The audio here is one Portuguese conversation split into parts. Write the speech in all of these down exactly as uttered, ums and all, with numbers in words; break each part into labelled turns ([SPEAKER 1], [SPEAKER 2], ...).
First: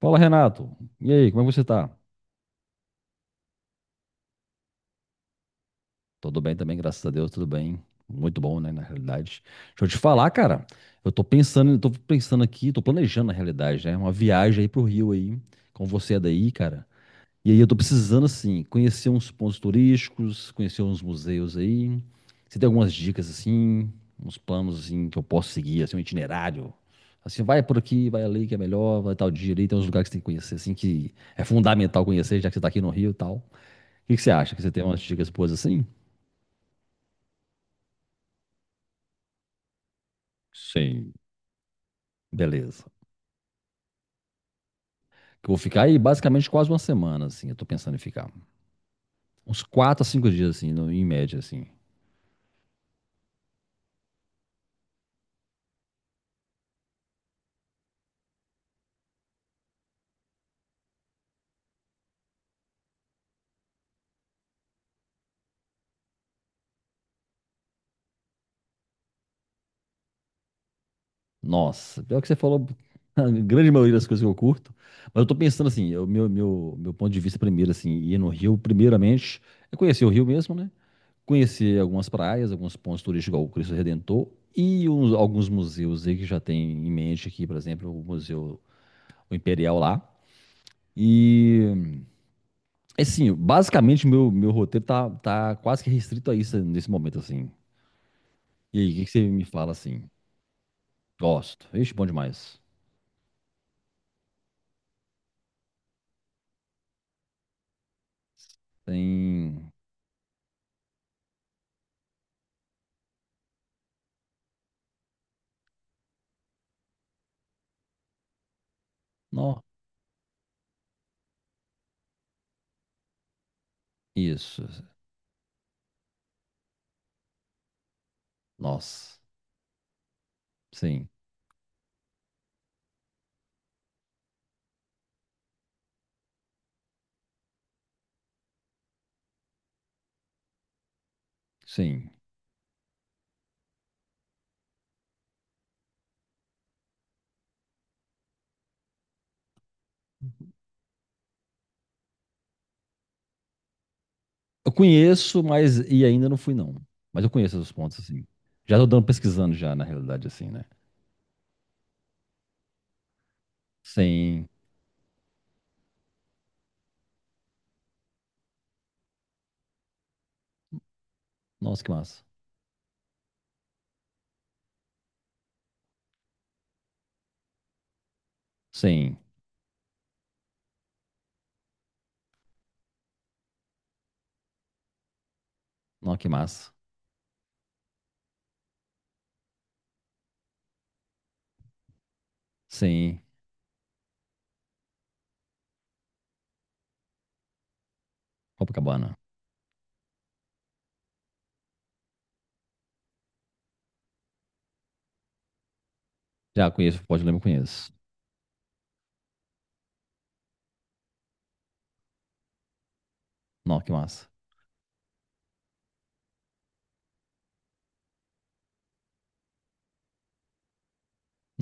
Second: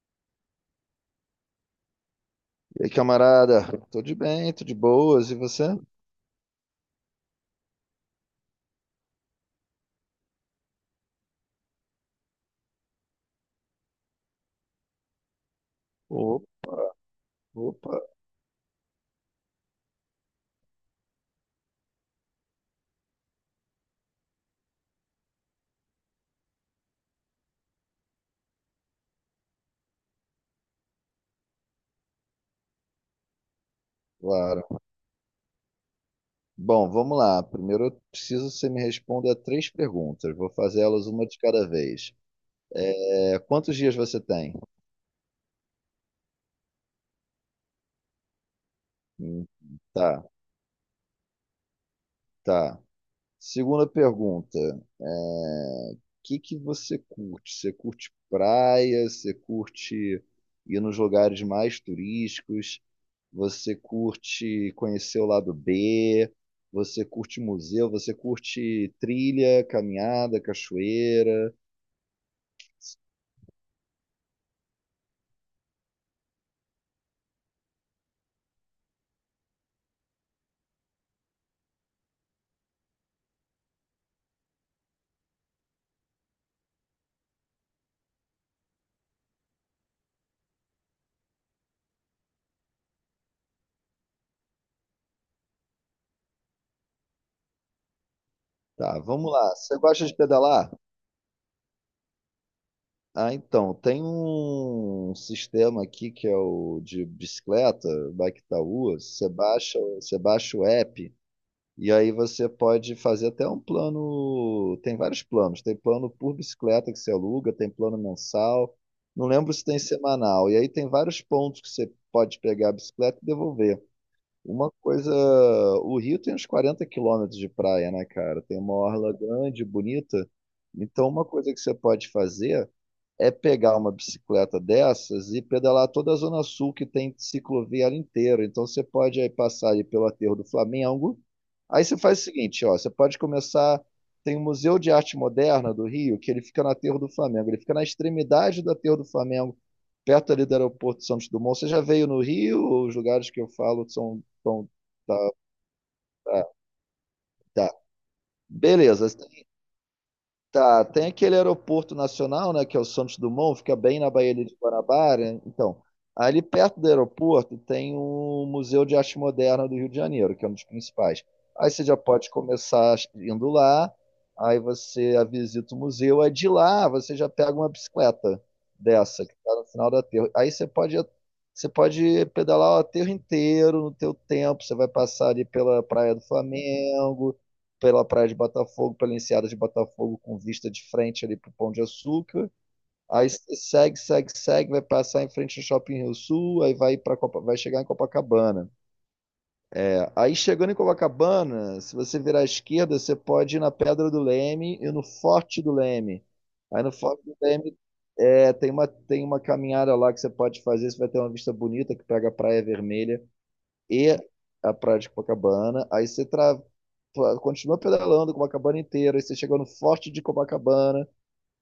[SPEAKER 1] Fala, Renato. E aí, como é que você tá?
[SPEAKER 2] E aí, camarada? Tô de bem, tô de boas, e você?
[SPEAKER 1] Tudo bem também, graças a Deus, tudo bem. Muito bom, né, na realidade. Deixa eu te falar, cara. Eu tô pensando, tô pensando aqui, tô planejando na realidade, né, uma viagem aí pro Rio aí, com você é
[SPEAKER 2] O-
[SPEAKER 1] daí, cara. E aí eu tô
[SPEAKER 2] Opa,
[SPEAKER 1] precisando assim, conhecer uns pontos turísticos, conhecer uns museus aí. Você tem algumas dicas assim, uns planos assim que eu posso seguir, assim, um itinerário. Assim, vai por aqui, vai ali que é melhor, vai tal dia ali, tem uns lugares que você tem que conhecer assim que é fundamental conhecer, já que você tá aqui no Rio e tal. O que que você acha? Que você
[SPEAKER 2] claro.
[SPEAKER 1] tem umas dicas boas assim?
[SPEAKER 2] Bom, vamos lá. Primeiro eu preciso que você me responda três perguntas. Vou fazer elas
[SPEAKER 1] Sim.
[SPEAKER 2] uma de cada vez.
[SPEAKER 1] Beleza.
[SPEAKER 2] É, quantos dias você tem?
[SPEAKER 1] Que eu vou ficar aí basicamente quase uma semana, assim. Eu tô pensando em ficar.
[SPEAKER 2] Hum,
[SPEAKER 1] Uns quatro a
[SPEAKER 2] tá,
[SPEAKER 1] cinco dias, assim, no- em média, assim.
[SPEAKER 2] tá. Segunda pergunta. O que que você curte? Você curte praia? Você curte ir nos lugares mais turísticos? Você curte conhecer o lado B, você curte museu, você curte trilha, caminhada, cachoeira.
[SPEAKER 1] Nossa, pior que você falou a grande maioria das coisas que eu curto. Mas eu tô pensando assim, o meu, meu, meu ponto de vista primeiro, assim, ir no Rio, primeiramente, é conhecer o Rio mesmo, né? Conhecer algumas praias, alguns pontos turísticos, igual o Cristo Redentor, e uns- alguns museus aí que já tem em mente aqui, por exemplo, o Museu o Imperial lá. E É Assim, basicamente, meu, meu roteiro tá, tá quase que restrito a isso nesse momento, assim. E aí, o
[SPEAKER 2] Tá,
[SPEAKER 1] que que você
[SPEAKER 2] vamos
[SPEAKER 1] me
[SPEAKER 2] lá.
[SPEAKER 1] fala,
[SPEAKER 2] Você gosta
[SPEAKER 1] assim?
[SPEAKER 2] de pedalar?
[SPEAKER 1] Gosto. Ixi, bom demais.
[SPEAKER 2] Ah, então, tem um sistema aqui que é o de bicicleta, Bike Itaú. Você
[SPEAKER 1] Tem...
[SPEAKER 2] baixa, você baixa o app. E aí você pode fazer até um plano. Tem vários planos. Tem plano por bicicleta que você aluga, tem plano mensal. Não lembro
[SPEAKER 1] Nó.
[SPEAKER 2] se tem semanal. E aí tem vários pontos que você pode pegar a bicicleta e devolver.
[SPEAKER 1] Isso.
[SPEAKER 2] Uma coisa, o Rio tem uns quarenta quilômetros de praia, né, cara? Tem uma orla
[SPEAKER 1] Nossa.
[SPEAKER 2] grande, bonita.
[SPEAKER 1] Sim.
[SPEAKER 2] Então, uma coisa que você pode fazer é pegar uma bicicleta dessas e pedalar toda a Zona Sul que tem ciclovia ali inteira. Então você pode aí passar ali pelo aterro do Flamengo. Aí você
[SPEAKER 1] Sim.
[SPEAKER 2] faz o seguinte, ó, você pode começar. Tem o Museu de Arte Moderna do Rio, que ele fica no aterro do Flamengo. Ele fica na extremidade do aterro do Flamengo, perto ali do aeroporto de Santos Dumont. Você já veio no Rio? Os lugares que eu falo são tão,
[SPEAKER 1] Eu
[SPEAKER 2] tá,
[SPEAKER 1] conheço, mas... E ainda não fui, não. Mas eu conheço os
[SPEAKER 2] tá.
[SPEAKER 1] pontos, assim. Já tô
[SPEAKER 2] Beleza.
[SPEAKER 1] dando pesquisando já, na realidade, assim, né?
[SPEAKER 2] Tá, tem aquele aeroporto nacional, né, que é o Santos Dumont, fica bem na Baía
[SPEAKER 1] Sim.
[SPEAKER 2] de Guanabara. Então, ali perto do aeroporto tem o Museu de Arte Moderna do Rio de Janeiro, que é um dos principais. Aí
[SPEAKER 1] Nossa,
[SPEAKER 2] você
[SPEAKER 1] que
[SPEAKER 2] já
[SPEAKER 1] massa.
[SPEAKER 2] pode começar indo lá, aí você visita o museu, aí de lá você já pega uma bicicleta
[SPEAKER 1] Sim.
[SPEAKER 2] dessa, que está no final da aterro. Aí você pode, você pode pedalar o aterro inteiro no teu tempo, você vai passar ali pela Praia
[SPEAKER 1] Nó,
[SPEAKER 2] do
[SPEAKER 1] que massa.
[SPEAKER 2] Flamengo, pela praia de Botafogo, pela enseada de Botafogo, com vista de frente ali pro Pão de Açúcar.
[SPEAKER 1] Sim.
[SPEAKER 2] Aí você segue, segue, segue, vai passar em frente ao Shopping Rio Sul, aí vai para vai chegar em Copacabana.
[SPEAKER 1] Copacabana.
[SPEAKER 2] É, aí chegando em Copacabana, se você virar à esquerda, você pode ir na Pedra do Leme e no Forte do Leme.
[SPEAKER 1] Já
[SPEAKER 2] Aí no
[SPEAKER 1] conheço,
[SPEAKER 2] Forte
[SPEAKER 1] pode
[SPEAKER 2] do
[SPEAKER 1] lembrar,
[SPEAKER 2] Leme
[SPEAKER 1] conheço.
[SPEAKER 2] é, tem uma tem uma caminhada lá que você pode fazer, você vai ter uma vista bonita que pega a Praia Vermelha
[SPEAKER 1] Nó, que
[SPEAKER 2] e
[SPEAKER 1] massa.
[SPEAKER 2] a Praia de Copacabana. Aí você tra- continua pedalando Copacabana inteira, aí você chega no Forte de Copacabana,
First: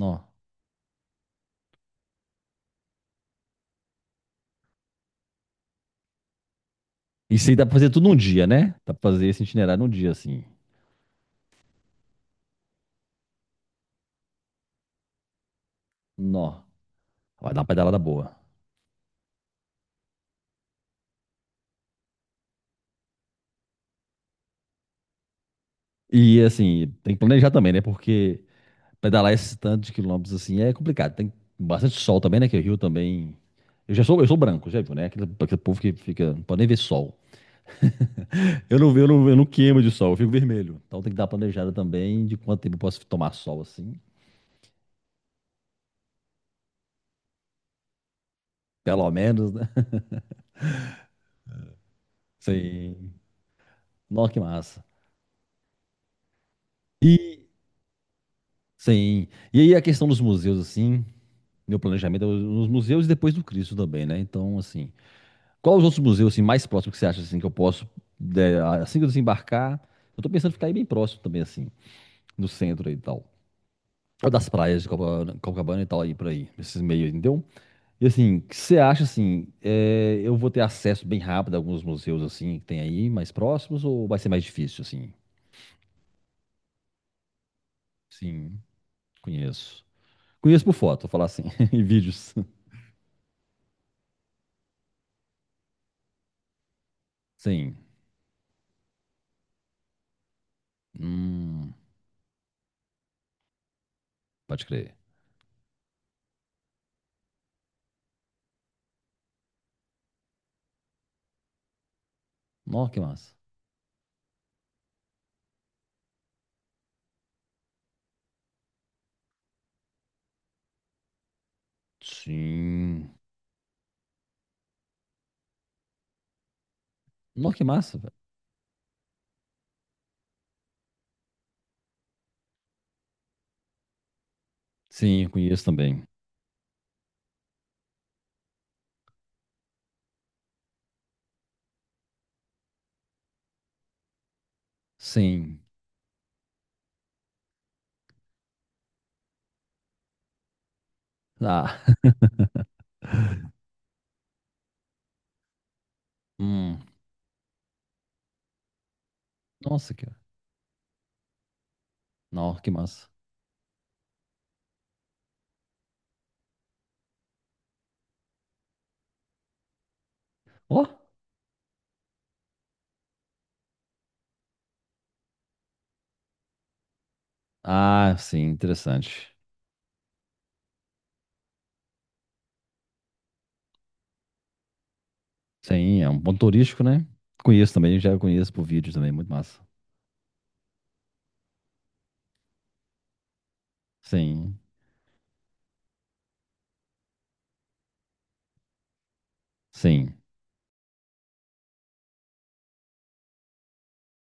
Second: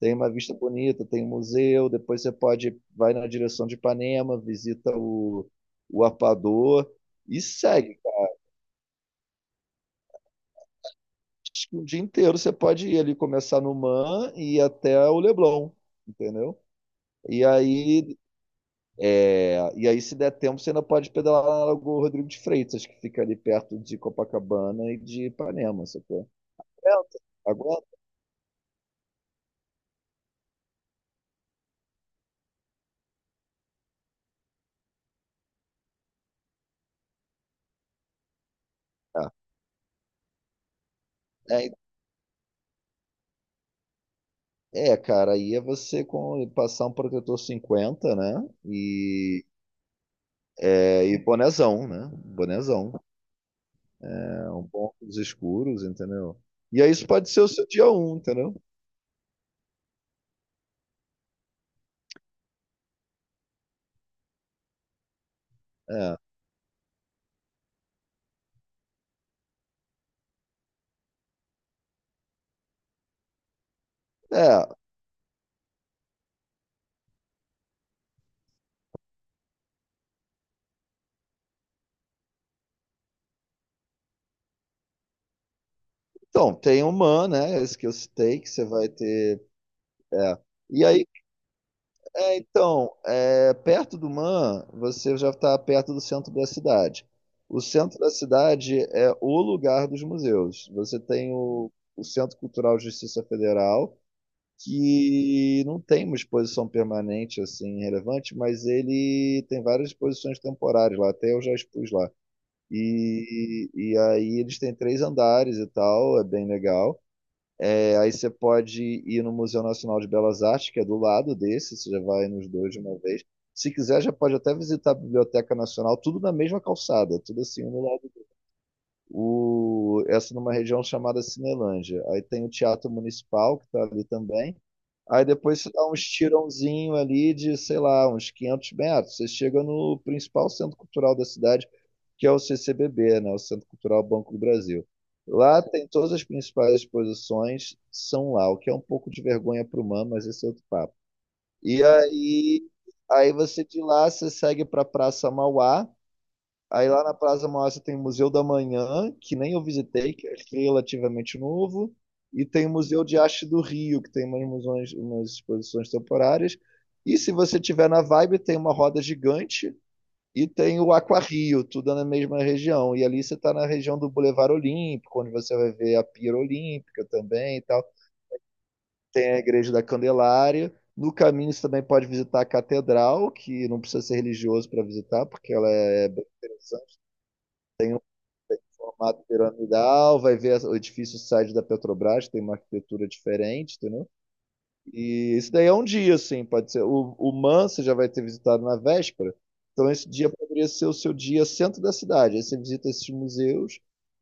[SPEAKER 2] tem uma vista bonita, tem um museu, depois você pode vai na direção de Ipanema, visita o, o Arpador e
[SPEAKER 1] Isso aí dá pra fazer
[SPEAKER 2] segue.
[SPEAKER 1] tudo num dia, né? Dá pra fazer esse itinerário num dia, assim.
[SPEAKER 2] Acho que o dia inteiro você pode ir ali começar no Man e ir até o Leblon, entendeu?
[SPEAKER 1] Nó.
[SPEAKER 2] E
[SPEAKER 1] Vai dar uma pedalada
[SPEAKER 2] aí,
[SPEAKER 1] boa.
[SPEAKER 2] é, e aí, se der tempo, você ainda pode pedalar lá na Lagoa Rodrigo de Freitas, que fica ali perto de Copacabana e de Ipanema, sacou?
[SPEAKER 1] E, assim, tem que
[SPEAKER 2] Aguenta,
[SPEAKER 1] planejar também, né?
[SPEAKER 2] aguenta.
[SPEAKER 1] Porque pedalar esse tanto de quilômetros, assim, é complicado. Tem bastante sol também, né? Que o Rio também... Eu já sou, eu sou branco, já viu, né? Aquele, aquele povo que fica... Não pode nem ver sol. Eu não, eu não, eu não queimo de sol, eu fico vermelho. Então tem que dar uma
[SPEAKER 2] É,
[SPEAKER 1] planejada também de quanto tempo eu posso tomar sol, assim.
[SPEAKER 2] É, cara, aí é você com, passar um protetor cinquenta, né?
[SPEAKER 1] Pelo
[SPEAKER 2] E,
[SPEAKER 1] menos, né?
[SPEAKER 2] é, e bonezão, né? Bonezão.
[SPEAKER 1] Sim. Nossa, que
[SPEAKER 2] É, um
[SPEAKER 1] massa.
[SPEAKER 2] bom óculos escuros, entendeu? E aí isso pode ser
[SPEAKER 1] E...
[SPEAKER 2] o seu dia um, entendeu?
[SPEAKER 1] Sim. E aí a questão dos museus, assim... Meu planejamento é nos museus e depois do Cristo também, né? Então, assim, qual os outros
[SPEAKER 2] É.
[SPEAKER 1] museus assim, mais próximos que você acha assim, que eu posso, é, assim que eu desembarcar? Eu tô pensando em ficar aí bem próximo também, assim, no centro aí e tal. Ou das
[SPEAKER 2] É,
[SPEAKER 1] praias de Copacabana, Copacabana e tal, aí por aí, esses meios, entendeu? E assim, o que você acha assim? é, eu vou ter acesso bem rápido a alguns museus assim que tem aí, mais próximos, ou vai ser mais difícil, assim?
[SPEAKER 2] então, tem o Man, né? Esse que eu citei, que
[SPEAKER 1] Sim,
[SPEAKER 2] você vai ter.
[SPEAKER 1] conheço.
[SPEAKER 2] É.
[SPEAKER 1] Conheço por
[SPEAKER 2] E
[SPEAKER 1] foto,
[SPEAKER 2] aí,
[SPEAKER 1] vou falar assim, em vídeos.
[SPEAKER 2] é, então, é, perto do Man, você já está perto do centro da cidade. O
[SPEAKER 1] Sim.
[SPEAKER 2] centro da cidade é o lugar dos museus. Você tem o,
[SPEAKER 1] Hum,
[SPEAKER 2] o Centro Cultural de Justiça Federal,
[SPEAKER 1] pode crer.
[SPEAKER 2] que não tem uma exposição permanente assim relevante, mas ele tem várias exposições temporárias lá, até eu já expus lá.
[SPEAKER 1] Nossa, que massa.
[SPEAKER 2] E, e aí eles têm três andares e tal, é bem legal. É, aí você pode ir no Museu Nacional de Belas Artes, que é do lado desse, você já vai nos dois de uma
[SPEAKER 1] Sim.
[SPEAKER 2] vez. Se quiser, já pode até visitar a Biblioteca Nacional, tudo na mesma calçada, tudo
[SPEAKER 1] Nossa, que
[SPEAKER 2] assim, um do
[SPEAKER 1] massa,
[SPEAKER 2] lado.
[SPEAKER 1] velho.
[SPEAKER 2] Do O, essa numa região chamada Cinelândia. Aí tem o Teatro Municipal, que está ali também.
[SPEAKER 1] Sim,
[SPEAKER 2] Aí
[SPEAKER 1] eu
[SPEAKER 2] depois
[SPEAKER 1] conheço
[SPEAKER 2] você dá uns
[SPEAKER 1] também.
[SPEAKER 2] tirãozinho ali de, sei lá, uns quinhentos metros. Você chega no principal centro cultural da cidade, que é o C C B B, né? O Centro Cultural Banco do Brasil.
[SPEAKER 1] Sim.
[SPEAKER 2] Lá tem todas as principais exposições, são lá, o que é um pouco de vergonha para o humano, mas esse é outro papo. E
[SPEAKER 1] Ah,
[SPEAKER 2] aí, aí você de lá, você segue para a Praça Mauá.
[SPEAKER 1] hum.
[SPEAKER 2] Aí lá na Praça Mauá tem o Museu da Manhã, que nem eu
[SPEAKER 1] Nossa,
[SPEAKER 2] visitei,
[SPEAKER 1] cara.
[SPEAKER 2] que é relativamente novo, e
[SPEAKER 1] Nossa,
[SPEAKER 2] tem o
[SPEAKER 1] que
[SPEAKER 2] Museu
[SPEAKER 1] massa.
[SPEAKER 2] de Arte do Rio, que tem umas, musões- umas exposições temporárias. E se você tiver na vibe, tem uma roda gigante e tem
[SPEAKER 1] Ó.
[SPEAKER 2] o Aquarrio, tudo na mesma região. E ali você está na região do Boulevard Olímpico, onde você vai ver a Pira Olímpica também e tal.
[SPEAKER 1] Ah, sim, interessante.
[SPEAKER 2] Tem a Igreja da Candelária. No caminho você também pode visitar a Catedral, que não precisa ser religioso para visitar, porque ela
[SPEAKER 1] Sim, é
[SPEAKER 2] é
[SPEAKER 1] um
[SPEAKER 2] bem
[SPEAKER 1] ponto turístico,
[SPEAKER 2] interessante,
[SPEAKER 1] né? Conheço também, já conheço por vídeo também,
[SPEAKER 2] formato
[SPEAKER 1] muito massa.
[SPEAKER 2] piramidal, vai ver o edifício site da Petrobras, tem uma arquitetura diferente, entendeu?
[SPEAKER 1] Sim,
[SPEAKER 2] E isso daí é um dia, assim, pode ser. O, o Man você já vai ter visitado na véspera, então esse
[SPEAKER 1] sim,
[SPEAKER 2] dia poderia ser o seu dia centro da cidade. Aí você visita esses museus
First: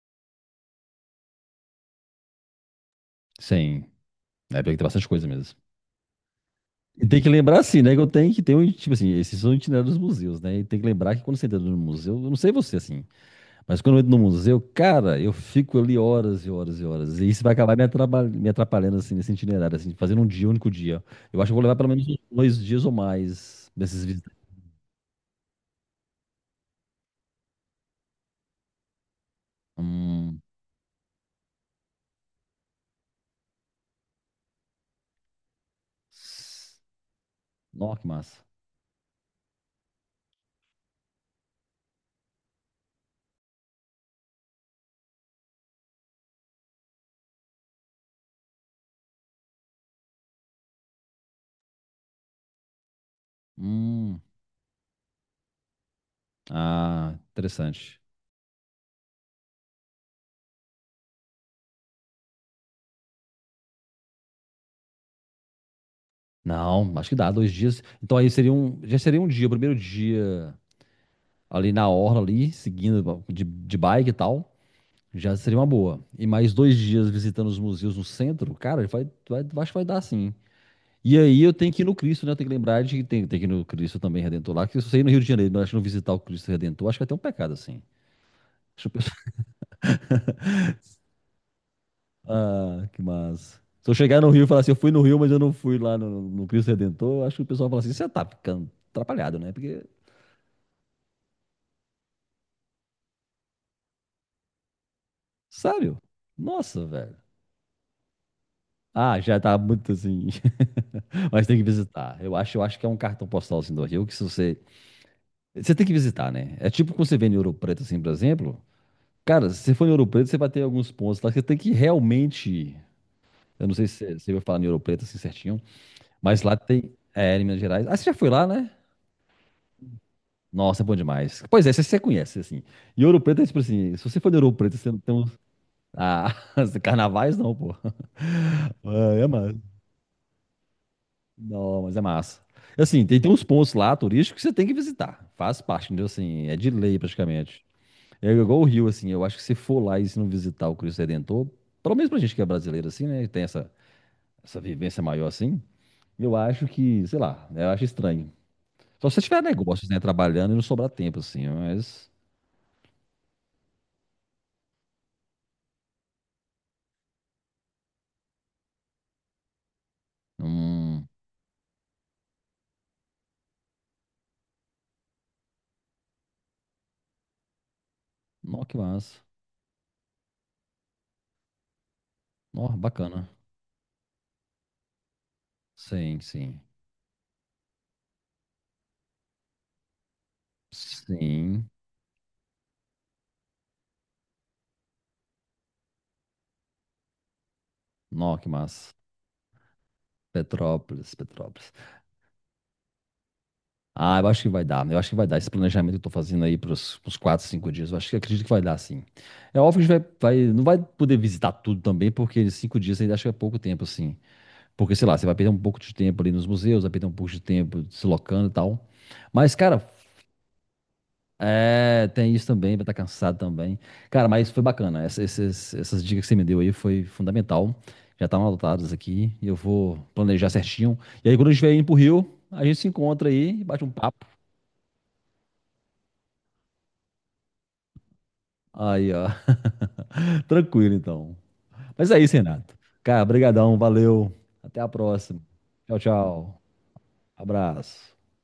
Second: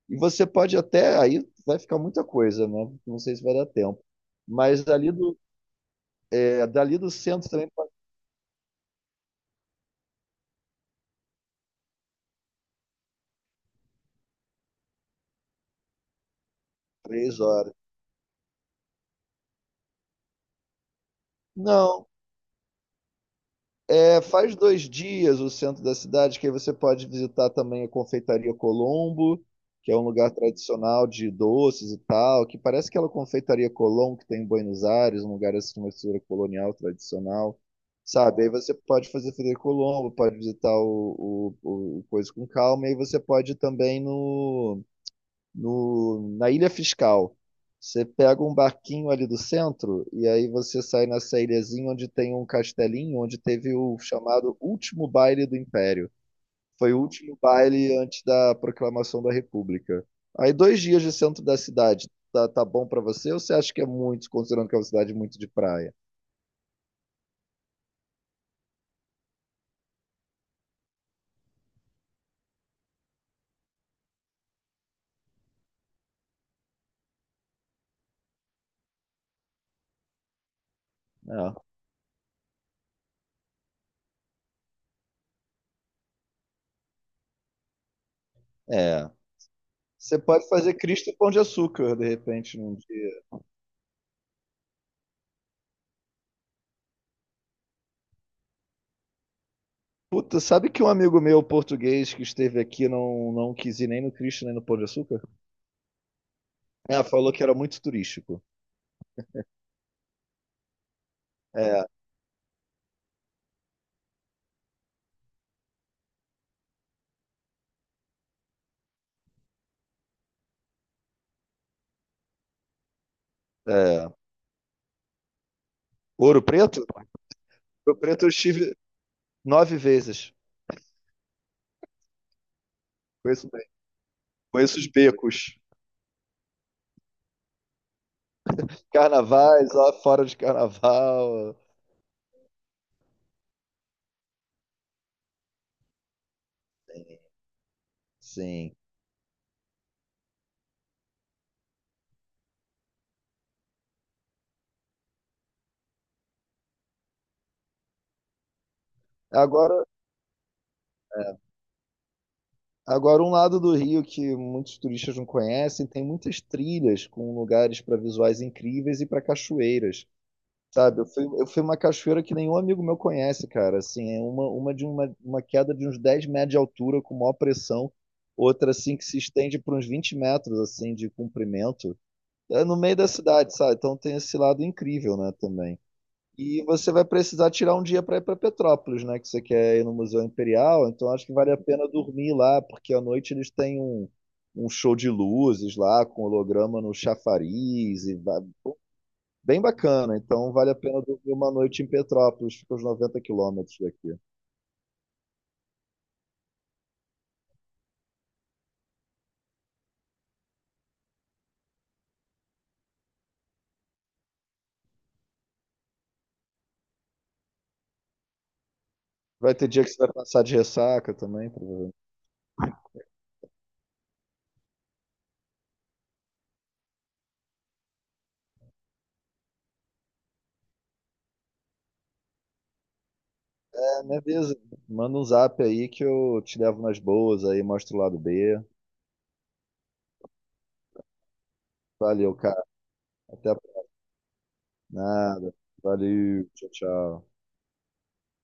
[SPEAKER 2] e você pode até, aí vai ficar muita coisa, né? Não sei se vai dar
[SPEAKER 1] sim.
[SPEAKER 2] tempo.
[SPEAKER 1] É, porque
[SPEAKER 2] Mas
[SPEAKER 1] tem bastante
[SPEAKER 2] dali
[SPEAKER 1] coisa
[SPEAKER 2] do,
[SPEAKER 1] mesmo.
[SPEAKER 2] é, dali
[SPEAKER 1] E
[SPEAKER 2] do
[SPEAKER 1] tem que
[SPEAKER 2] centro
[SPEAKER 1] lembrar,
[SPEAKER 2] também
[SPEAKER 1] assim,
[SPEAKER 2] para
[SPEAKER 1] né, que eu tenho que ter um, tipo assim, esses são itinerários dos museus, né? E tem que lembrar que quando você entra no museu, eu não sei você, assim, mas quando eu entro no museu, cara, eu fico ali horas e horas e horas. E
[SPEAKER 2] três
[SPEAKER 1] isso vai
[SPEAKER 2] horas.
[SPEAKER 1] acabar me atraba- me atrapalhando, assim, nesse itinerário, assim, fazendo um dia, um único dia. Eu acho que eu vou levar pelo menos
[SPEAKER 2] Não,
[SPEAKER 1] uns dois dias ou mais desses
[SPEAKER 2] é,
[SPEAKER 1] visitas.
[SPEAKER 2] faz dois dias o centro da cidade, que aí você pode visitar também a Confeitaria Colombo, que é um lugar
[SPEAKER 1] Hum.
[SPEAKER 2] tradicional de doces e tal, que parece aquela Confeitaria Colombo que tem em Buenos Aires, um lugar assim, uma estrutura colonial tradicional,
[SPEAKER 1] Nossa, que massa.
[SPEAKER 2] sabe? Aí você pode fazer Frederico Colombo, pode visitar o, o, o Coisa com Calma, e aí você pode ir também no no, na Ilha Fiscal. Você pega um barquinho ali do centro e aí você sai nessa ilhazinha onde tem um castelinho, onde teve o
[SPEAKER 1] Hum.
[SPEAKER 2] chamado último baile do Império. Foi o
[SPEAKER 1] Ah,
[SPEAKER 2] último baile
[SPEAKER 1] interessante.
[SPEAKER 2] antes da proclamação da República. Aí dois dias de centro da cidade, tá, tá bom pra você? Ou você acha que é muito, considerando que é uma cidade muito de praia?
[SPEAKER 1] Não, acho que dá, dois dias. Então aí seria um, já seria um dia, o primeiro dia ali na orla ali, seguindo de, de bike e tal, já seria uma boa. E mais dois dias visitando os museus no centro, cara, vai, vai, acho que vai dar sim. E aí eu tenho que ir no Cristo, né? Eu tenho que lembrar de que tem, tem que ir no Cristo também Redentor lá. Que se você ir no Rio de Janeiro, não, acho que não visitar o Cristo Redentor, acho que é até um pecado, assim.
[SPEAKER 2] É.
[SPEAKER 1] Acho que o
[SPEAKER 2] É.
[SPEAKER 1] pessoal-
[SPEAKER 2] Você pode fazer Cristo e Pão de Açúcar, de repente, num
[SPEAKER 1] Ah, que
[SPEAKER 2] dia.
[SPEAKER 1] massa. Se eu chegar no Rio e falar assim, eu fui no Rio, mas eu não fui lá no, no Cristo Redentor, eu acho que o pessoal fala assim, você tá ficando atrapalhado, né? Porque,
[SPEAKER 2] Puta, sabe que um amigo meu português que esteve aqui não, não quis ir nem no Cristo nem no Pão de Açúcar?
[SPEAKER 1] sério? Nossa,
[SPEAKER 2] É,
[SPEAKER 1] velho.
[SPEAKER 2] falou que era muito turístico.
[SPEAKER 1] Ah, já tá muito assim. Mas tem que
[SPEAKER 2] É,
[SPEAKER 1] visitar. Eu acho, eu acho que é um cartão postal assim do Rio que se você. Você tem que visitar, né? É tipo quando você vem em Ouro Preto, assim, por exemplo. Cara, se você for em Ouro Preto, você vai ter alguns pontos lá que você tem que realmente. Eu não sei se
[SPEAKER 2] é.
[SPEAKER 1] você você vai falar em Ouro Preto assim certinho,
[SPEAKER 2] Ouro
[SPEAKER 1] mas lá
[SPEAKER 2] Preto?
[SPEAKER 1] tem. É, em Minas Gerais. Ah,
[SPEAKER 2] Ouro
[SPEAKER 1] você já
[SPEAKER 2] Preto
[SPEAKER 1] foi
[SPEAKER 2] eu
[SPEAKER 1] lá, né?
[SPEAKER 2] estive nove vezes.
[SPEAKER 1] Nossa, é bom demais. Pois é, você, você conhece, assim. E Ouro Preto é
[SPEAKER 2] Conheço
[SPEAKER 1] tipo
[SPEAKER 2] bem.
[SPEAKER 1] assim: se você for em Ouro Preto,
[SPEAKER 2] Conheço os
[SPEAKER 1] você não tem um.
[SPEAKER 2] becos.
[SPEAKER 1] Ah, carnavais não, pô. Ah, É massa.
[SPEAKER 2] Carnavais, lá fora de carnaval.
[SPEAKER 1] Não, mas é massa. Assim, tem, tem uns pontos lá turísticos que você tem que visitar. Faz parte, entendeu? Assim, é de lei praticamente. É igual o
[SPEAKER 2] Sim.
[SPEAKER 1] Rio, assim. Eu acho que se for lá e se não visitar o Cristo Redentor, pelo menos pra gente que é brasileiro, assim, né? Tem essa essa vivência maior assim, eu acho que, sei lá, né, eu acho estranho. Só se você tiver
[SPEAKER 2] Agora,
[SPEAKER 1] negócios, né, trabalhando e não sobrar tempo, assim, mas.
[SPEAKER 2] agora, um lado do Rio que muitos turistas não conhecem, tem muitas trilhas com lugares para visuais incríveis e para cachoeiras. Sabe, eu
[SPEAKER 1] Hum,
[SPEAKER 2] fui, eu fui uma cachoeira que nenhum amigo meu conhece, cara. Assim, é uma, uma de uma, uma queda de uns dez metros de altura com maior pressão,
[SPEAKER 1] nó,
[SPEAKER 2] outra
[SPEAKER 1] que
[SPEAKER 2] assim que se
[SPEAKER 1] massa.
[SPEAKER 2] estende por uns vinte metros assim de comprimento. É
[SPEAKER 1] Nó,
[SPEAKER 2] no meio da
[SPEAKER 1] bacana.
[SPEAKER 2] cidade, sabe? Então tem esse lado incrível, né, também.
[SPEAKER 1] Sim, sim.
[SPEAKER 2] E você vai precisar tirar um dia para ir para Petrópolis, né, que você quer ir no Museu Imperial, então acho que vale a
[SPEAKER 1] Sim.
[SPEAKER 2] pena dormir lá, porque à noite eles têm um um show de luzes lá com holograma no chafariz e
[SPEAKER 1] Nó,
[SPEAKER 2] va-
[SPEAKER 1] que massa.
[SPEAKER 2] Bem bacana, então vale a pena
[SPEAKER 1] Petrópolis,
[SPEAKER 2] dormir uma
[SPEAKER 1] Petrópolis.
[SPEAKER 2] noite em Petrópolis, fica uns noventa quilômetros daqui.
[SPEAKER 1] Ah, eu acho que vai dar, né. Eu acho que vai dar. Esse planejamento que eu tô fazendo aí pros, pros quatro, cinco dias, eu acho que acredito que vai dar, sim. É óbvio que a gente vai, vai, não vai poder visitar tudo também, porque cinco dias ainda acho que é pouco tempo, assim. Porque, sei lá, você vai perder um pouco de tempo ali nos museus, vai perder um pouco de tempo deslocando e tal. Mas,
[SPEAKER 2] Vai ter dia
[SPEAKER 1] cara,
[SPEAKER 2] que você vai passar de ressaca também, provavelmente.
[SPEAKER 1] é, tem isso também, vai estar cansado também. Cara, mas foi bacana. Essa- esses- essas dicas que você me deu aí foi fundamental. Já estavam adotadas aqui. E eu vou planejar certinho. E aí, quando eu estiver indo pro Rio, a gente se encontra aí e bate um
[SPEAKER 2] É, me
[SPEAKER 1] papo.
[SPEAKER 2] avisa, manda um zap aí que eu te levo nas boas aí, mostro o lado B.
[SPEAKER 1] Aí, ó. Tranquilo, então. Mas é isso,
[SPEAKER 2] Valeu, cara.
[SPEAKER 1] Renato. Cara,
[SPEAKER 2] Até a...
[SPEAKER 1] brigadão, valeu. Até a próxima.
[SPEAKER 2] nada.
[SPEAKER 1] Tchau,
[SPEAKER 2] Valeu,
[SPEAKER 1] tchau.
[SPEAKER 2] tchau, tchau.
[SPEAKER 1] Abraço.